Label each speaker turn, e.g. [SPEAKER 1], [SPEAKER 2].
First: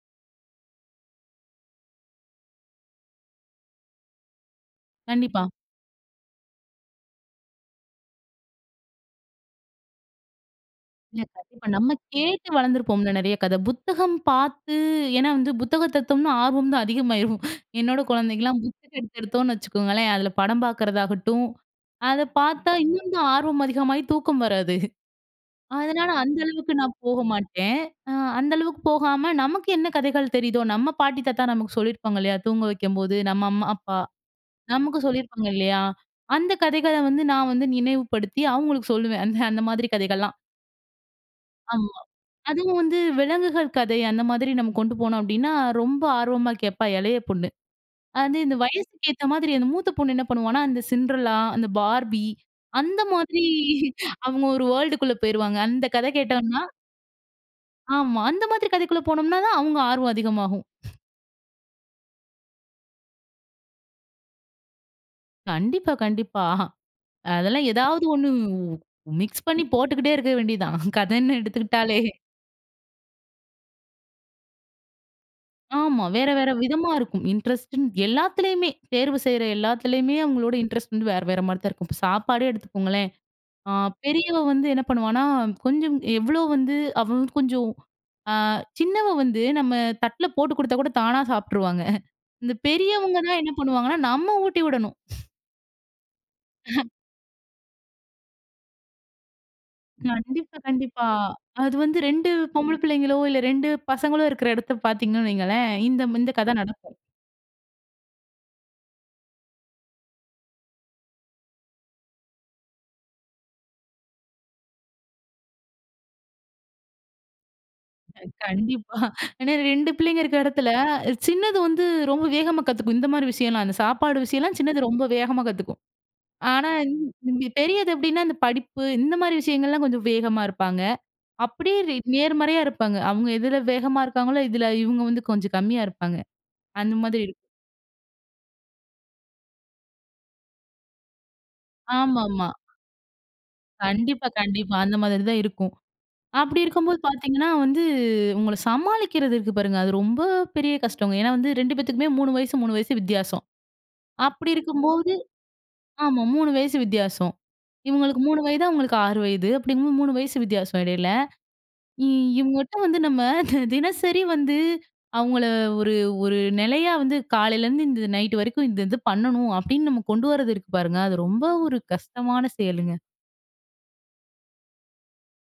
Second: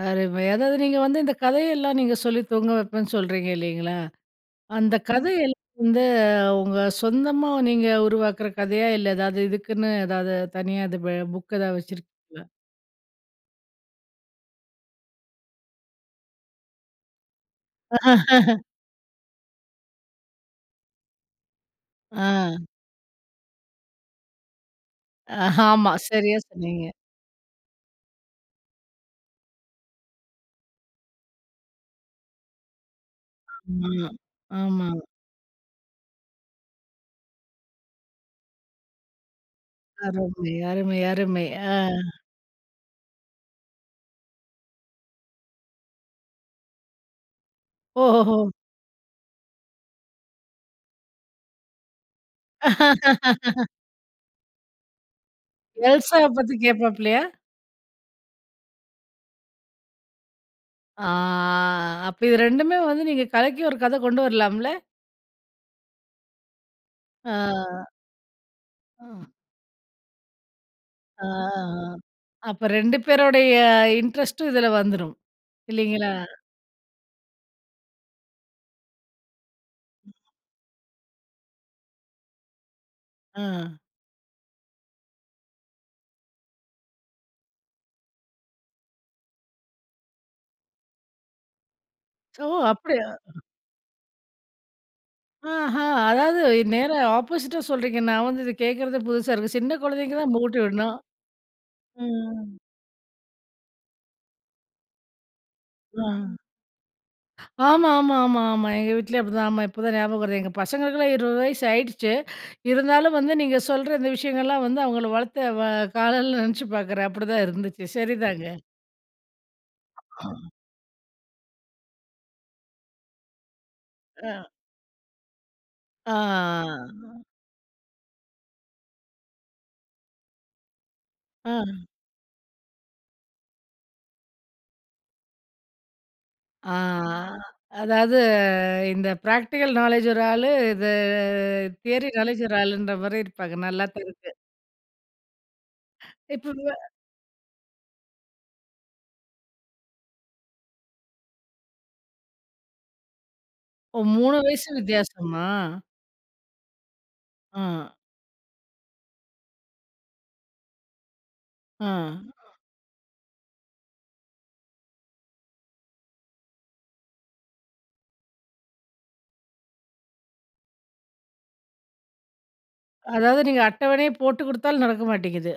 [SPEAKER 1] அருமை. அதாவது நீங்க வந்து இந்த கதையெல்லாம் நீங்க சொல்லி தூங்க வைப்பேன்னு சொல்றீங்க இல்லேங்களா! அந்த கதை
[SPEAKER 2] கண்டிப்பா.
[SPEAKER 1] எல் [unintelligible] வந்து உங்க சொந்தமா நீங்க உருவாக்கிற கதையா இல்ல, எதாவது இதுக்குன்னு எதாவது தனியா இது ப
[SPEAKER 2] இல்ல, இல்ல.
[SPEAKER 1] புக்
[SPEAKER 2] இப்ப
[SPEAKER 1] எதாவது
[SPEAKER 2] நம்ம
[SPEAKER 1] வச்சுருக்கீங்களா?
[SPEAKER 2] கேட்டு வளர்ந்துருப்போம்ல. நிறைய கத. புத்தகம் பார்த்து ஏன்னா வந்து புத்தகம் எடுத்தோம்னா ஆர்வம் தான் அதிகமாயிரும் என்னோட குழந்தைங்கலாம் புத்தகம் எடுத்து எடுத்தோன்னு வச்சுக்கோங்களேன்! அதில படம் பார்க்கறதாகட்டும், அத
[SPEAKER 1] ஆ.
[SPEAKER 2] பார்த்தா இன்னும் தான் ஆர்வம் அதிகமாக தூக்கம் வராது
[SPEAKER 1] அ ஆமா,
[SPEAKER 2] அதனால அந்த
[SPEAKER 1] சரியா
[SPEAKER 2] அளவுக்கு
[SPEAKER 1] சொன்னீங்க.
[SPEAKER 2] நான் போக மாட்டேன். ஆ அந்த அளவுக்கு போகாம நமக்கு என்ன கதைகள் தெரியுதோ! நம்ம பாட்டி, தாத்தா நமக்கு சொல்லியிருப்பாங்க இல்லயா! தூங்க வைக்கும்போது, நம்ம அம்மா, அப்பா,
[SPEAKER 1] [unintelligible] ஆமா.
[SPEAKER 2] நமக்கு சொல்லிருப்பாங்க இல்லயா! அந்த கதைகள வந்து நான் வந்து நினைவுப்படுத்தி அவுங்களுக்கு சொல்லுவேன். அந்த, அந்த மாதிரி கதைகள்லாம்.
[SPEAKER 1] அருமை, அருமை, அருமை. ஆ.
[SPEAKER 2] ஆமா. அதுவும் வந்து விலங்குகள் கதை அந்த மாதிரி நம்ம கொண்டு போனோம் அப்பிடின்னா, ரொம்ப ஆர்வமா கேட்பா இளைய பொண்ணு.
[SPEAKER 1] ஓஹோ! ஹோ!
[SPEAKER 2] அது இந்த வயதுக்கு ஏத்த மாதிரி அந்த மூத்த பொண்ணு என்ன பண்ணுவான்னா, அந்த சின்டர்லா அந்த பார்பி அந்த மாதிரி அவுங்க ஒரு வேர்ல்டு க்குள்ள போயிருவாங்க. அந்த கதை
[SPEAKER 1] எல்சா வ பத்தி
[SPEAKER 2] கேட்டோன்னா
[SPEAKER 1] கேட்பாப்பிலயா?
[SPEAKER 2] ஆமா. அந்த மாதிரி கதைக்குள்ள போனம்னாதான் அவங்க ஆர்வம் அதிகமாகும்.
[SPEAKER 1] ஆ அப்ப இது 2 ம்மே வந்து நீங்க கலக்கி ஒரு கதை கொண்டு வரலாம்ல.
[SPEAKER 2] கண்டிப்பா, கண்டிப்பா
[SPEAKER 1] ஆ.
[SPEAKER 2] அதெல்லாம் ஏதாவது 1
[SPEAKER 1] அ.
[SPEAKER 2] மிக்ஸ் பண்ணி போட்டுக்கிட்டே இருக்க வேண்டியது தான்.
[SPEAKER 1] ஆ, ஆ.
[SPEAKER 2] கதன்னு எடுத்துக்கிட்டாலே!
[SPEAKER 1] அப்ப 2 பேருடைய இன்ட்ரெஸ்ட் ம் இதில வந்துரும்,
[SPEAKER 2] ஆமா.
[SPEAKER 1] இல்லேங்களா!
[SPEAKER 2] வேற, வேற விதமா இருக்கும். இன்ட்ரெஸ்ட்டுன்னு எல்லாத்துலேயுமே தேர்வு செய்ற எல்லாத்துலயுமே! அவுங்களோட இன்ட்ரெஸ்ட் வந்து வேற, வேறமாரி தான் இருக்கும். இப்ப சாப்பாடே எடுத்துக்கோங்களேன்! ஆ
[SPEAKER 1] ஆ.
[SPEAKER 2] பெரியவ வந்து என்ன பண்ணுவான்னா, கொஞ்சம் எவ்வளோ வந்து அவ வந்து கொஞ்சம் ஆ சின்னவ வந்து நம்ம தட்ல போட்டு கொடுத்தாகூட தானா சாப்பிட்டுருவாங்க
[SPEAKER 1] ஓ!
[SPEAKER 2] இந்த
[SPEAKER 1] அப்பிடியா!
[SPEAKER 2] பெரியவங்க தான் என்ன பண்ணுவாங்கன்னா, நம்ம ஊட்டி விடணும்
[SPEAKER 1] ஆஹா! அதாவது அ நேரா ஆப்போசிட் ஆ சொல்றீங்க. நான் வந்து இத கேட்கிறது புதுசா இருக்கு. சின்ன குழந்தைங்க தான்
[SPEAKER 2] கண்டிப்பா,
[SPEAKER 1] மூட்டி விட்ணும்.
[SPEAKER 2] கண்டிப்பா. அது வந்து
[SPEAKER 1] ம்,
[SPEAKER 2] 2
[SPEAKER 1] ம்.
[SPEAKER 2] பொம்பள பிள்ளைங்களோ! இல்ல 2 பசங்களோ இருக்கிற இடத்த பார்த்தீங்கன்னு வைங்களேன். இந்த, இந்த கதை நடக்கும்.
[SPEAKER 1] [unintelligible] ஆமா, ஆமா, ஆமா, ஆமா. எங்க வீட்லயும் அப்பிடிதான் ஆமா. இப்ப தான் ஞாபகம் வருது. எங்க பசங்களுக்கெல்லாம் 20 வயசு ஆகிடுச்சு. இருந்தாலும் வந்து நீங்க சொல்ற இந்த விஷயங்கள்லாம் வந்து அவுங்கள வளர்த்து வ காலலலாம் நினைச்சு பார்க்குறேன். அப்புடிதான் இருந்துச்சு.
[SPEAKER 2] [unintelligible]
[SPEAKER 1] சரிதாங்க.
[SPEAKER 2] கண்டிப்பா ஏன்னா, 2 பிள்ளைங்க இருக்கிற இடத்துல, அ சின்னது வந்து ரொம்ப வேகமா கத்துக்கும். இந்தமாரி விஷயம்லாம். அந்த சாப்பாடு
[SPEAKER 1] அ.
[SPEAKER 2] விஷயம்லாம் சின்னது ரொம்ப வேகமா கத்துக்கும்.
[SPEAKER 1] ஆ, ஆ.
[SPEAKER 2] ஆனா
[SPEAKER 1] ஆ.
[SPEAKER 2] [unintelligible] பெரியது எப்பிடின்னா, அந்த படிப்பு இந்த மாதிரி விஷயங்கள்லாம் கொஞ்சம் வேகமா இருப்பாங்க.
[SPEAKER 1] ஆ.
[SPEAKER 2] அப்பிடியே ரே நேர்மறையா இருப்பாங்க. அவுங்க எதில வேகமா இருக்காங்களோ! இதில இவுங்க வந்து கொஞ்சம் கம்மியா இருப்பாங்க.
[SPEAKER 1] ஆ,
[SPEAKER 2] அந்த மாதிரி இருக்கும்.
[SPEAKER 1] ஆ. அதாவது இந்த பிராக்டிகல் நாலேட்ஜ் ஒரு ஆள். இது தியரி
[SPEAKER 2] ஆமா,
[SPEAKER 1] நாலேட்ஜ்
[SPEAKER 2] ஆமா.
[SPEAKER 1] ஒரு ஆளுன்றமாரி இருப்பாங்க. நல்லா தான்
[SPEAKER 2] கண்டிப்பா,
[SPEAKER 1] இருக்கு.
[SPEAKER 2] கண்டிப்பா. அந்த மாதிரி தான் இருக்கும்.
[SPEAKER 1] இப்ப
[SPEAKER 2] அப்பிடி
[SPEAKER 1] [unintelligible]
[SPEAKER 2] இருக்கும்போது பார்த்தீங்கன்னா வந்து அவுங்கள சமாளிக்கிறது இருக்கு பாருங்க! அது ரொம்ப பெரிய கஷ்டங்க. ஏன்னா வந்து 2 பேத்துக்குமே 3 வயசு, 3 வயசு வித்தியாசம்.
[SPEAKER 1] ஓ! 3
[SPEAKER 2] அப்பிடி
[SPEAKER 1] வயசு
[SPEAKER 2] இருக்கும்போது
[SPEAKER 1] வித்தியாசமா?
[SPEAKER 2] ஆமா 3 வயசு வித்தியாசம்
[SPEAKER 1] ஆ.
[SPEAKER 2] இவுங்களுக்கு 3 வயது, அவுங்களுக்கு 6 வயது. அப்பிடிங்கம்போது 3 வயசு வித்தியாசம் இடையில.
[SPEAKER 1] ஆ.
[SPEAKER 2] இ இவங்கட்ட வந்து நம்ம தி தினசரி வந்து அவுங்கள ஒரு, ஒரு நிலையா வந்து காலையிலேருந்து இந்த நைட்டு வரைக்கும் இந்த இது பண்ணணும் அப்பிடின்னு நம்ம கொண்டு வர்றது இருக்கு பாருங்க! அது ரொம்ப ஒரு கஷ்டமான செயலுங்க.
[SPEAKER 1] அதாவது நீங்க அட்டவணையே போட்டு கொடுத்தாலும் நடக்க மாட்டேங்குது.